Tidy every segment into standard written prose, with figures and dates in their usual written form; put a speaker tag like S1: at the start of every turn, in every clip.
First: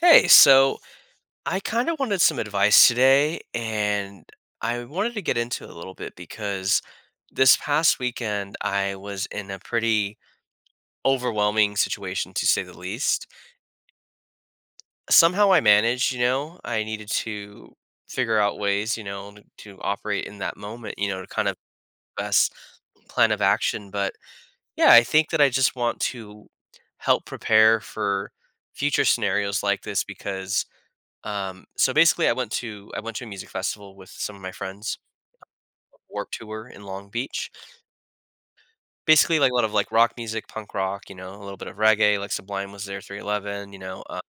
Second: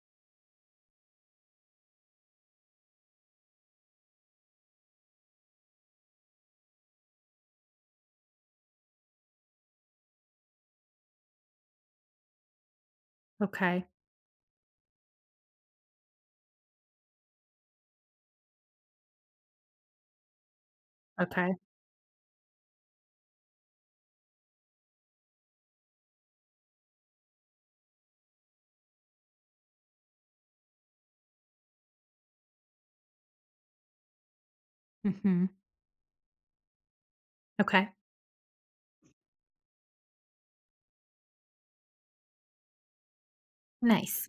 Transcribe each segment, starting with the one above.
S1: Hey, so I kind of wanted some advice today, and I wanted to get into it a little bit because this past weekend I was in a pretty overwhelming situation, to say the least.
S2: Okay,
S1: Somehow I managed. I needed to figure out ways, to operate in that moment, to kind
S2: okay.
S1: of best plan of action. But yeah, I think that I just want to help prepare for future scenarios like this because So basically, I went to a music festival with some of my friends,
S2: Mhm.
S1: Warp Tour in Long Beach.
S2: Okay.
S1: Basically, like a lot of like rock music, punk rock, you know, a little bit of reggae. Like Sublime was there, 311,
S2: Nice.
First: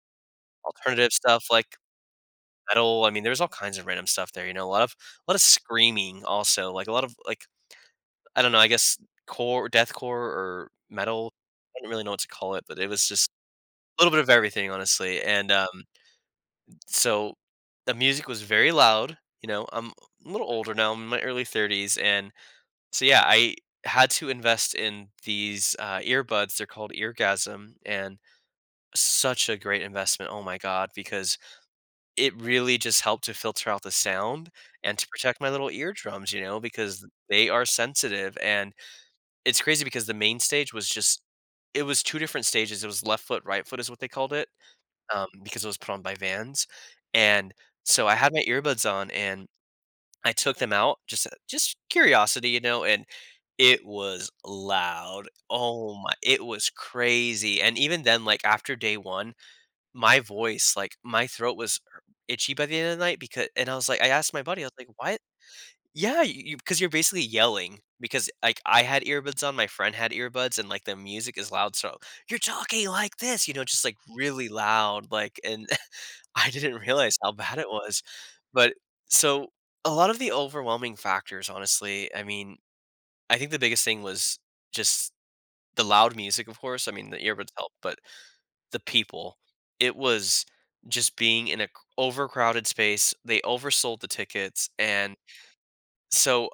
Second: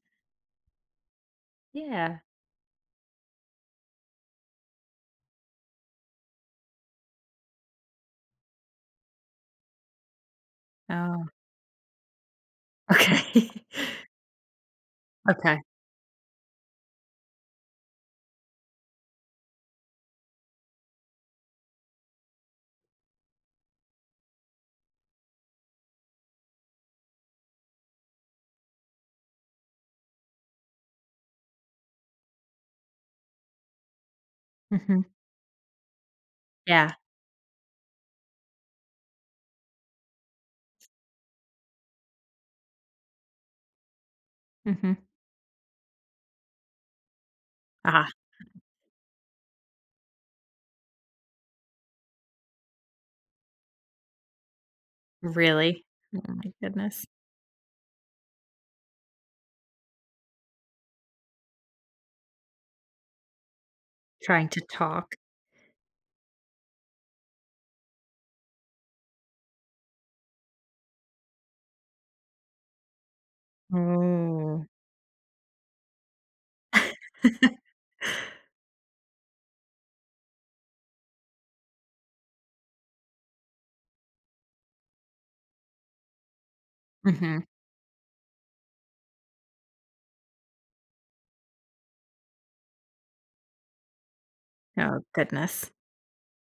S1: alternative stuff like
S2: Yeah.
S1: metal. I mean, there's all kinds of random stuff there. You know, a lot of screaming also. Like a lot of like, I don't know, I guess core, deathcore, or
S2: Oh,
S1: metal. I don't really know what to call it, but it was just
S2: okay.
S1: a little bit of everything, honestly. And
S2: Okay.
S1: uh, so the music was very loud. You know, I'm a little older now. I'm in my early 30s, and so yeah, I had to invest in these earbuds. They're called Eargasm, and such a great investment. Oh my god, because it really just helped to filter out the sound and
S2: Mhm.
S1: to protect my little eardrums. You know,
S2: Yeah.
S1: because they are sensitive, and it's crazy because the main stage was just, it was two different stages. It was left foot, right foot is what they called it,
S2: Mhm.
S1: because it was put on by Vans, and so
S2: Ah,
S1: I had my earbuds on and I took them out, just curiosity, you know, and it was loud.
S2: really?
S1: Oh my,
S2: Oh
S1: it
S2: my
S1: was
S2: goodness.
S1: crazy. And even then, like after day one, my voice, like my throat was itchy by the end of the night because, and I was like, I asked my
S2: Trying to
S1: buddy, I was like,
S2: talk.
S1: why? Yeah, you, because you're basically yelling, because like I had earbuds on, my friend had earbuds, and like the music is loud, so you're talking like this, just like really
S2: Oh.
S1: loud, like, and I didn't realize how bad it was. But so a lot of the overwhelming factors, honestly. I mean, I think the biggest thing was just the loud music, of course. I mean, the
S2: Mhm.
S1: earbuds help, but the people. It was just being in a c- overcrowded space. They oversold the tickets,
S2: Oh
S1: and
S2: goodness.
S1: so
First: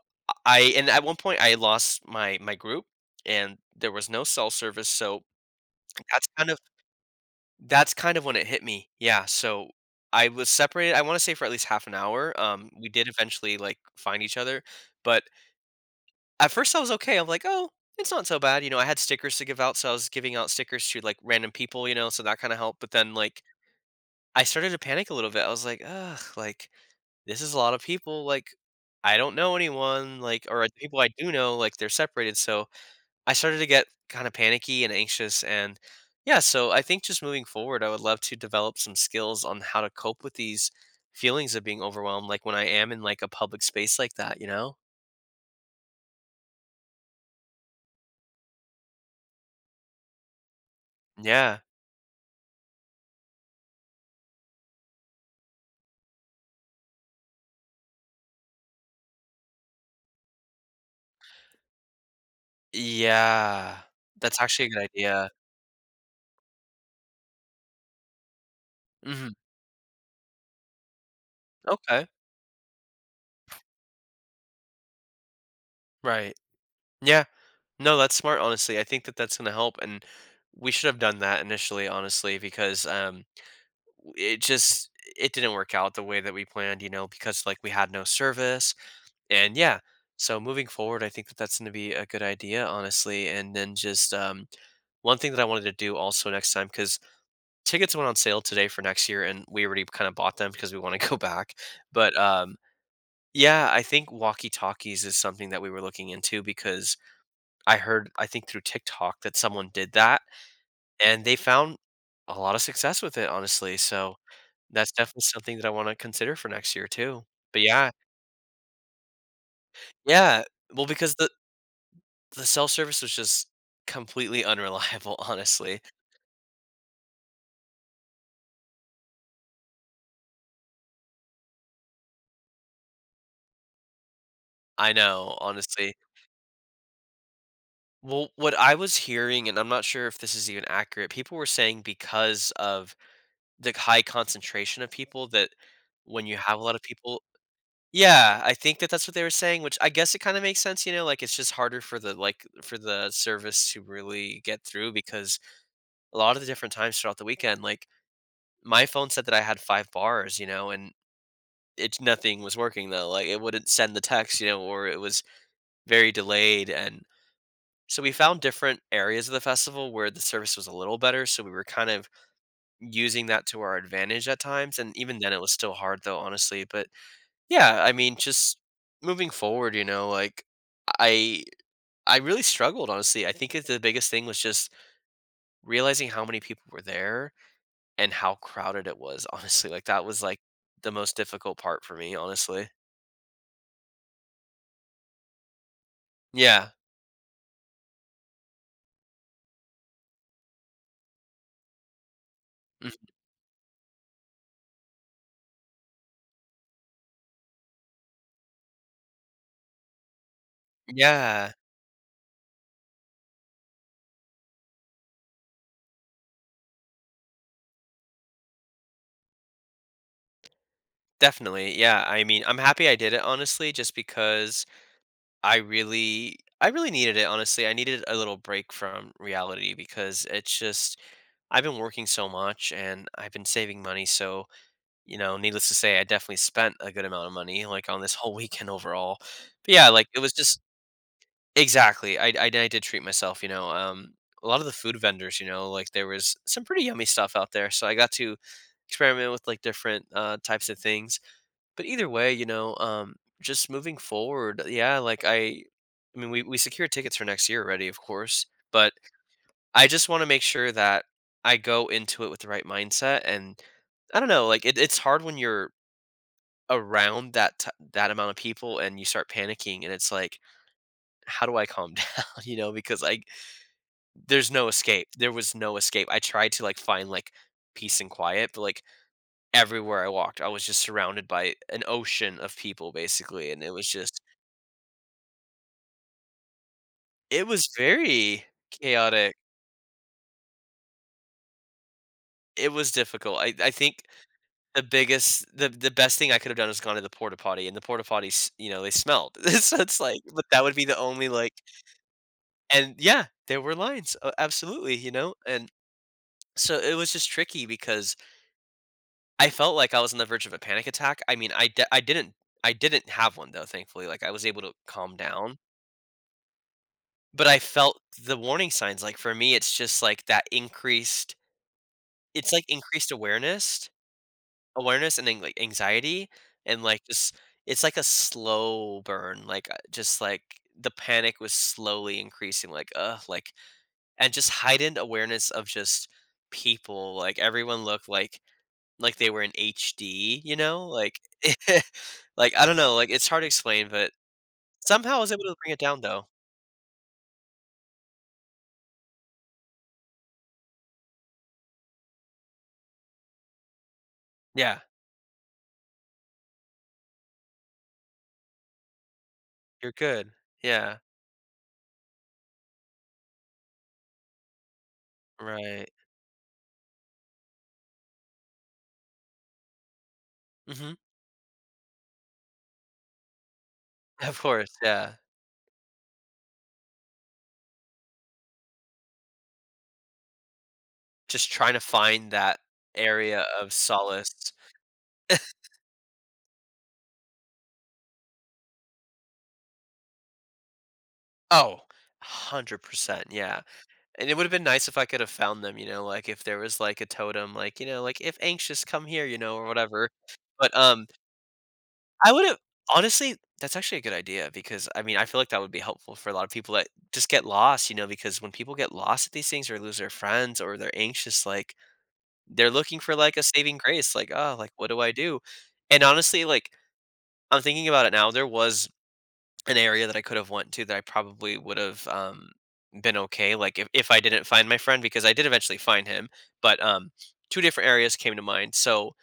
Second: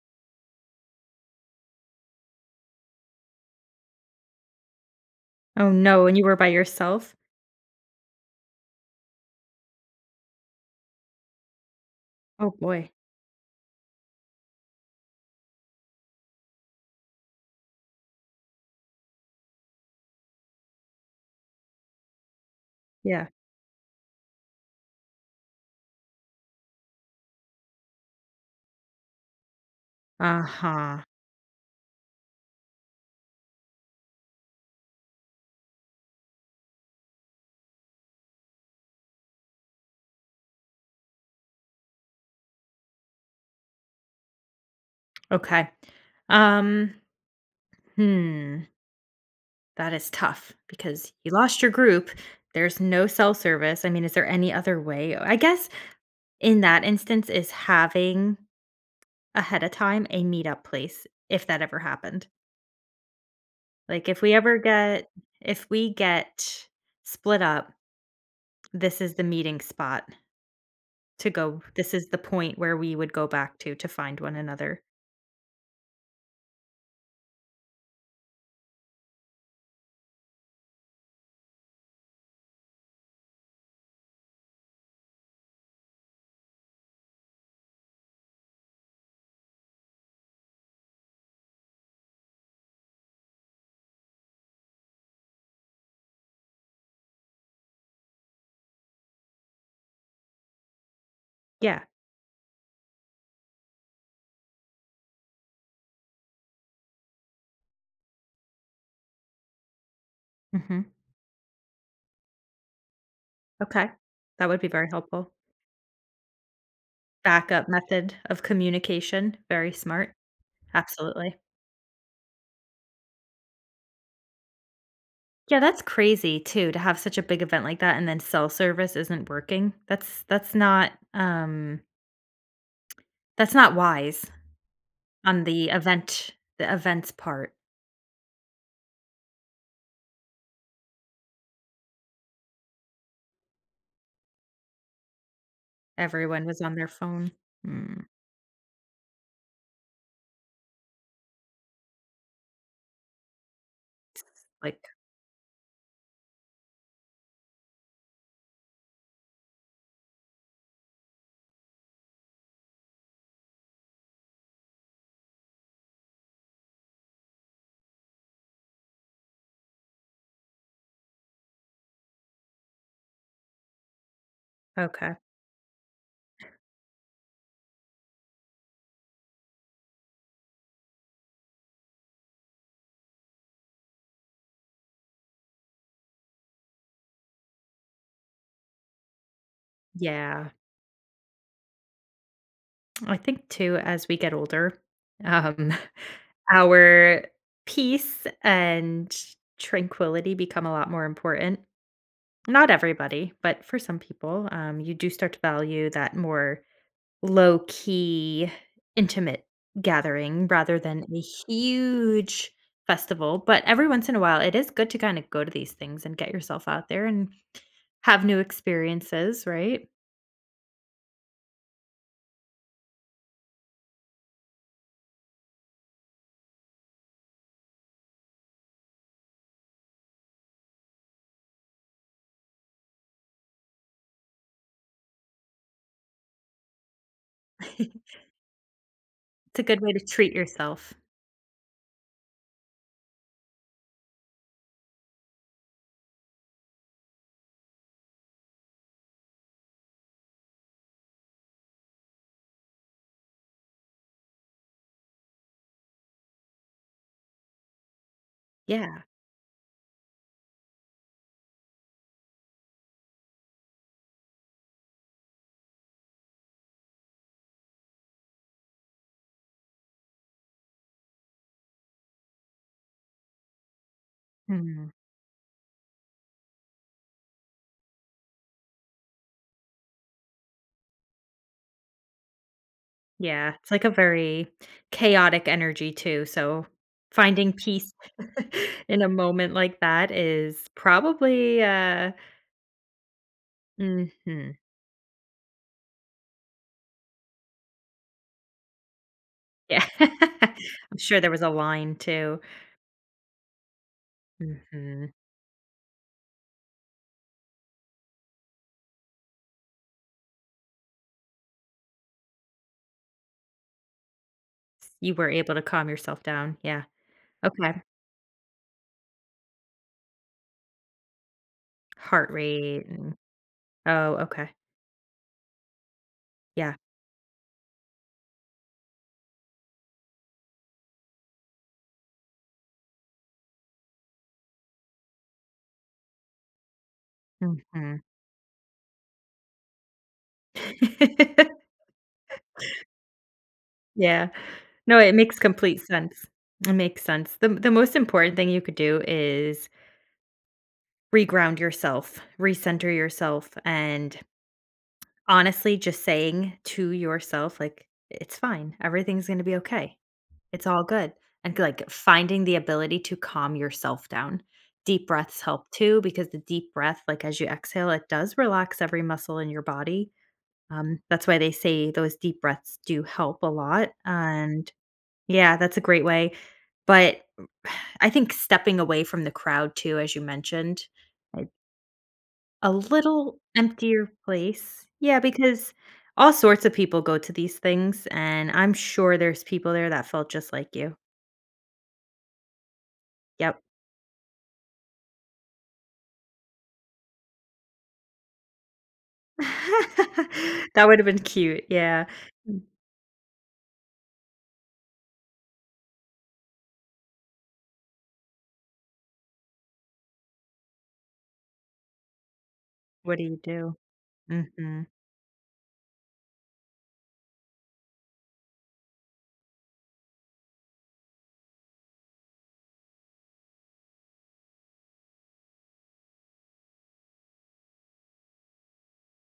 S1: I and at one point I lost my group, and there was no cell service. So
S2: Oh no, and you
S1: that's
S2: were by
S1: kind of
S2: yourself?
S1: that's kind of when it hit me. Yeah, so I was separated, I wanna say, for at least half an hour.
S2: Oh
S1: We
S2: boy.
S1: did eventually, like, find each other, but at first I was okay. I'm like, "Oh, it's not so bad," I had stickers to give out, so I was giving out stickers to, like, random people, so that kinda helped. But then,
S2: Yeah.
S1: like, I started to panic a little bit. I was like, "Ugh, like, this is a lot of people, like, I don't know anyone, like, or the people
S2: Uh-huh.
S1: I do know, like, they're separated." So I started to get kind of panicky and anxious, and yeah, so I think just moving forward, I would love to develop some skills on how to cope with these feelings of being overwhelmed, like when I am in like a public space like that, you know?
S2: Okay. Um, hmm, that is tough because you
S1: Yeah.
S2: lost your group. There's no cell service. I mean, is there any other way? I guess in that instance is having, ahead of time, a meetup place, if that ever happened.
S1: Yeah.
S2: Like, if we
S1: That's
S2: ever
S1: actually a good
S2: get
S1: idea.
S2: if we get split up, this is the
S1: Mhm.
S2: meeting spot to go, this
S1: Okay.
S2: is the point where we would go back to find one another.
S1: Right. Yeah. No, that's smart, honestly. I think that that's going to help, and we should have done that initially, honestly, because it just, it didn't work out the way that we planned, you know, because like we had no service. And yeah, so moving forward, I think that that's going to be a good idea, honestly. And then just, one thing that I wanted to do also next time, because tickets went on sale today for next year, and we already kind of bought them because we want to go back.
S2: Yeah.
S1: But yeah, I think walkie talkies is something that we were looking into, because I heard, I think through TikTok, that someone did that
S2: Mhm.
S1: and they found a lot of success with it, honestly.
S2: Okay.
S1: So
S2: That would be very
S1: that's definitely
S2: helpful.
S1: something that I want to consider for next year, too. But
S2: Backup
S1: yeah,
S2: method of communication, very smart.
S1: yeah. Well, because the
S2: Absolutely.
S1: The cell service was just completely unreliable,
S2: Yeah,
S1: honestly.
S2: that's crazy too, to have such a big event like that and then cell service isn't working. That's not, that's not wise
S1: I know,
S2: on the
S1: honestly.
S2: event, the event's part.
S1: Well, what I was hearing, and I'm not sure if this is even accurate, people were saying because of the high concentration of people, that when you
S2: Everyone
S1: have
S2: was
S1: a lot
S2: on
S1: of
S2: their
S1: people.
S2: phone. Mm,
S1: Yeah, I think that that's what they were saying, which I guess it kind of makes sense, you know, like it's just harder for the service to really get
S2: like,
S1: through, because a lot of the different times throughout the weekend, like, my phone said that I had 5 bars, you know, and It nothing was working though. Like, it wouldn't send the text, you know, or it was very delayed. And so we found different areas of the festival where the service was a little better. So we were kind of using that to our advantage at times. And
S2: okay.
S1: even then, it was still hard though, honestly. But yeah, I mean, just moving forward, you know, like I I really struggled, honestly. I think that the biggest thing was just realizing how many people were there and how crowded it was. Honestly, like, that was like
S2: Yeah.
S1: the most difficult part for me. Honestly,
S2: I think too, as we get older, um,
S1: yeah.
S2: our peace and tranquility become a lot more important. Not
S1: Mm,
S2: everybody, but for some people, you do start to value that more, low key, intimate gathering rather than a
S1: yeah.
S2: huge festival. But every once in a while, it is good to kind of go to these things and get yourself out there and have new experiences, right?
S1: Definitely. Yeah. I mean, I'm happy I did it, honestly, just because I really needed it, honestly. I needed a little break from reality, because it's just, I've been working so much and I've been saving money, so, you know, needless to say, I definitely spent a good amount of money like on this
S2: It's
S1: whole weekend overall.
S2: a
S1: But
S2: good
S1: yeah,
S2: way to
S1: like it was
S2: treat
S1: just,
S2: yourself.
S1: exactly. I did treat myself, you know. A lot of the food vendors, you know, like there was some pretty yummy stuff out there. So I got to experiment with like different types of things. But either way, you know, just moving forward, yeah, like I mean, we secured tickets for next year already, of course, but
S2: Yeah.
S1: I just want to make sure that I go into it with the right mindset. And I don't know, like it's hard when you're around that amount of people and you start panicking, and it's like, how do I calm down? You know, because I there's no
S2: Mhm.
S1: escape. There was no escape. I tried to, like, find like peace and quiet, but like everywhere I walked, I was just surrounded by an ocean of people, basically.
S2: Yeah.
S1: And it
S2: It's like
S1: was
S2: a
S1: just
S2: very chaotic energy, too. So
S1: It
S2: finding
S1: was
S2: peace
S1: very
S2: in a
S1: chaotic.
S2: moment like that is probably,
S1: It was difficult. I think
S2: mhm.
S1: the biggest the best thing I could have done is gone to the porta potty, and the porta potties, you know, they smelled. So
S2: Yeah.
S1: it's like, but that would be the
S2: I'm sure
S1: only,
S2: there was a
S1: like,
S2: line, too.
S1: and yeah, there were lines. Absolutely, you
S2: Mhm.
S1: know? And so it was just tricky, because I felt like I was on the verge of a panic attack. I mean, I didn't have one though, thankfully. Like, I was able to
S2: You
S1: calm
S2: were able
S1: down,
S2: to calm yourself down, yeah.
S1: but I
S2: Okay.
S1: felt the warning signs. Like, for me, it's just like that increased
S2: Heart
S1: it's like
S2: rate
S1: increased
S2: and
S1: awareness
S2: oh, okay.
S1: Awareness and then, like, anxiety,
S2: Yeah.
S1: and, like, just, it's like a slow burn, like, just, like, the panic was slowly increasing, like, like, and just heightened awareness of just people, like, everyone
S2: Mhm.
S1: looked like they were in HD, you know? Like, like, I don't know, like, it's hard to explain, but
S2: Yeah. No,
S1: somehow
S2: it
S1: I was
S2: makes
S1: able to bring it
S2: complete
S1: down
S2: sense.
S1: though.
S2: It makes sense. The most important thing you could do is reground yourself, recenter yourself, and
S1: Yeah,
S2: honestly, just saying to yourself, like, "It's fine. Everything's gonna be
S1: you're
S2: okay."
S1: good.
S2: It's all
S1: Yeah,
S2: good, and, like, finding the ability to calm yourself down. Deep breaths help
S1: right.
S2: too, because the deep breath, like, as you exhale, it does relax every muscle in your body.
S1: Mhm.
S2: That's why they say those deep breaths do help a lot,
S1: Of
S2: and
S1: course, yeah.
S2: yeah, that's a great way, but I think stepping away from the crowd too, as you mentioned, like,
S1: Just trying to find that
S2: a little
S1: area of
S2: emptier
S1: solace.
S2: place. Yeah, because all sorts of people go to these things, and I'm sure there's people there that felt just like you.
S1: Oh, 100%, yeah,
S2: Yep.
S1: and it would've been nice if I could've found them, you know, like, if there was, like, a totem, like, you know, like, "If anxious, come here," you know, or whatever. But,
S2: That would have been cute, yeah.
S1: I would've, honestly, that's actually a good idea, because, I mean, I feel like that would be helpful for a lot of people that just get lost, you know, because when people get lost at these things, or lose their friends, or they're anxious, like, they're looking for,
S2: What do
S1: like,
S2: you
S1: a saving
S2: do?
S1: grace, like, "Oh, like, what
S2: Mhm.
S1: do I do?" And honestly, like, I'm thinking about it now, there was an area that I could have went to that I probably would have, been okay. Like, if I didn't find my friend, because I did eventually find him, but two different areas came to mind. So,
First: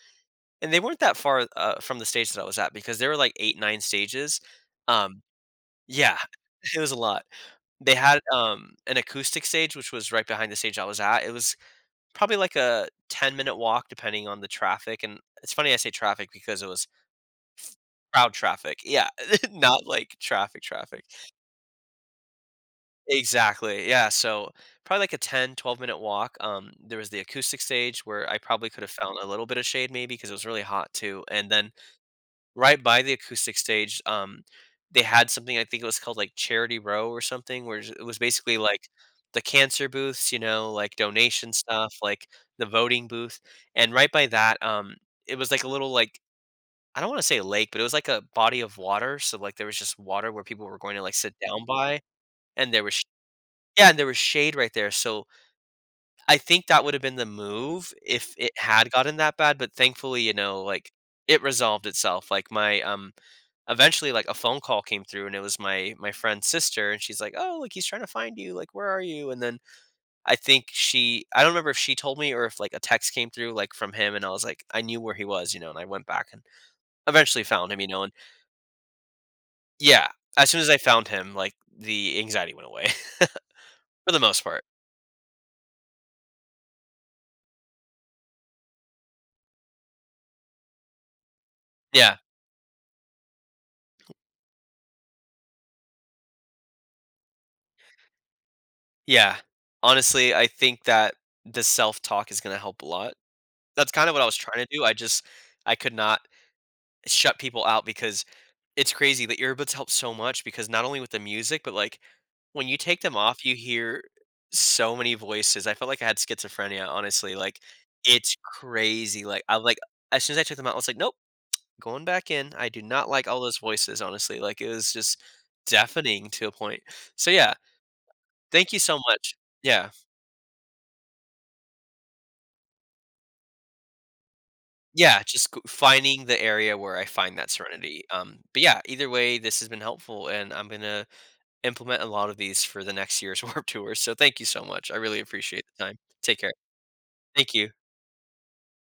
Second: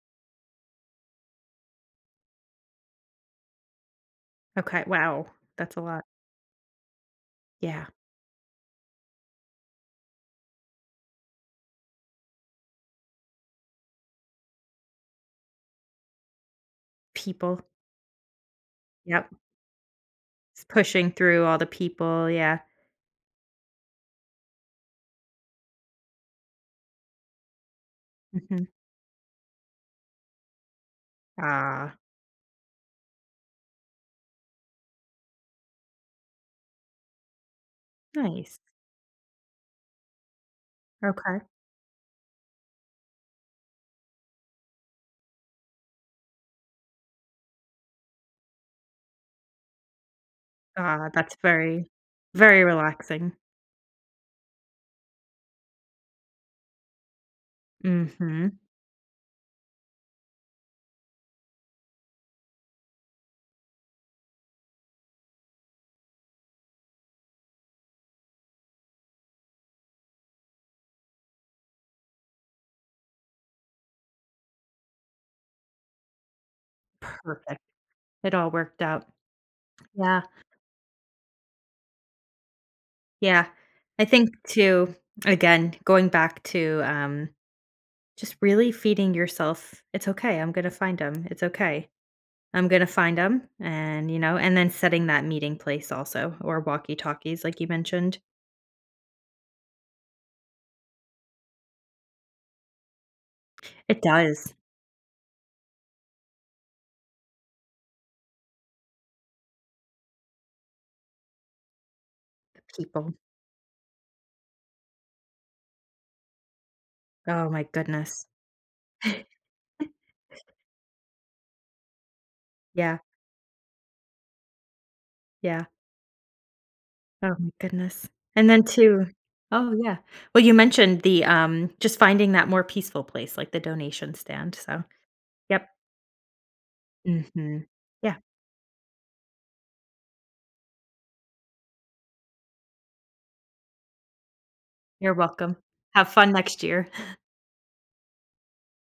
S1: and they weren't that far, from the stage that I was at, because there were like eight, nine stages.
S2: Okay,
S1: Um,
S2: wow, that's a lot.
S1: yeah, it was a lot.
S2: Yeah,
S1: They had, an acoustic stage, which was right behind the stage I was at. It was probably like a 10-minute walk, depending on the traffic. And it's funny I say traffic, because it was
S2: people.
S1: crowd traffic. Yeah,
S2: Yep,
S1: not like traffic,
S2: s
S1: traffic,
S2: pushing through all the people, yeah.
S1: exactly. Yeah. So probably like a 10, 12 minute walk. There was the acoustic stage where I
S2: Mhm.
S1: probably could have found a little bit of shade, maybe, because it was really hot too. And then
S2: Aw,
S1: right by the acoustic stage, they had something, I think it was called like Charity Row or something, where it was basically
S2: nice.
S1: like the cancer booths, you know, like
S2: Okay.
S1: donation stuff, like the voting booth. And right by that, it was like a little, like, I don't want to say lake, but it was like a body of water. So like there was just water where people were going to,
S2: Ah,
S1: like,
S2: that's
S1: sit down
S2: very,
S1: by.
S2: very
S1: And there was,
S2: relaxing.
S1: yeah, and there was shade right there, so I think that would have been the move if it
S2: Mhm,
S1: had gotten that bad. But thankfully, you know, like, it resolved itself. Like, my, eventually, like, a phone call came through, and it was my friend's sister, and she's like, "Oh, like, he's trying to find you, like, where are you?" And then, I don't remember if she told me, or if, like, a text came through, like, from him, and I was like, I knew where he was, you know, and I went back and eventually
S2: perfect.
S1: found him, you know. And
S2: It all worked out.
S1: yeah,
S2: Yeah,
S1: as soon as I found him, like, the anxiety went away
S2: yeah. I
S1: for the
S2: think
S1: most part.
S2: too, again, going back to, just really feeding yourself, "It's okay, I'm gonna find them. It's okay."
S1: Yeah.
S2: I'm gonna find them, and, you know, and then setting that meeting place also, or walkie-talkies like you mentioned.
S1: Yeah. Honestly, I think that the self-talk is gonna help a lot. That's
S2: It
S1: kinda what I was
S2: does.
S1: trying to do. I could not shut people out, because it's crazy, the earbuds help so much, because not only with the music, but, like,
S2: The
S1: when you take
S2: people.
S1: them off, you hear so many voices, I felt like I had schizophrenia, honestly.
S2: Oh
S1: Like,
S2: my goodness.
S1: it's crazy, like, I like as soon as I took them out, I was like, "Nope, going back in." I do
S2: Yeah,
S1: not like all those voices, honestly. Like, it was just
S2: yeah.
S1: deafening to a point. So,
S2: Oh my
S1: yeah,
S2: goodness. And then
S1: thank you so
S2: too
S1: much.
S2: oh,
S1: Yeah.
S2: yeah. Well, you mentioned the, just finding that more peaceful place, like the donation stand, so
S1: Yeah, just g
S2: yep.
S1: finding the area where I find that
S2: Mhm.
S1: serenity.
S2: Yeah,
S1: But yeah, either way, this has been helpful, and I'm gonna implement a lot of these for the next year's Warp Tour, so thank you so much, I
S2: you're
S1: really
S2: welcome.
S1: appreciate the time.
S2: Have fun
S1: Take care.
S2: next year.
S1: Thank you.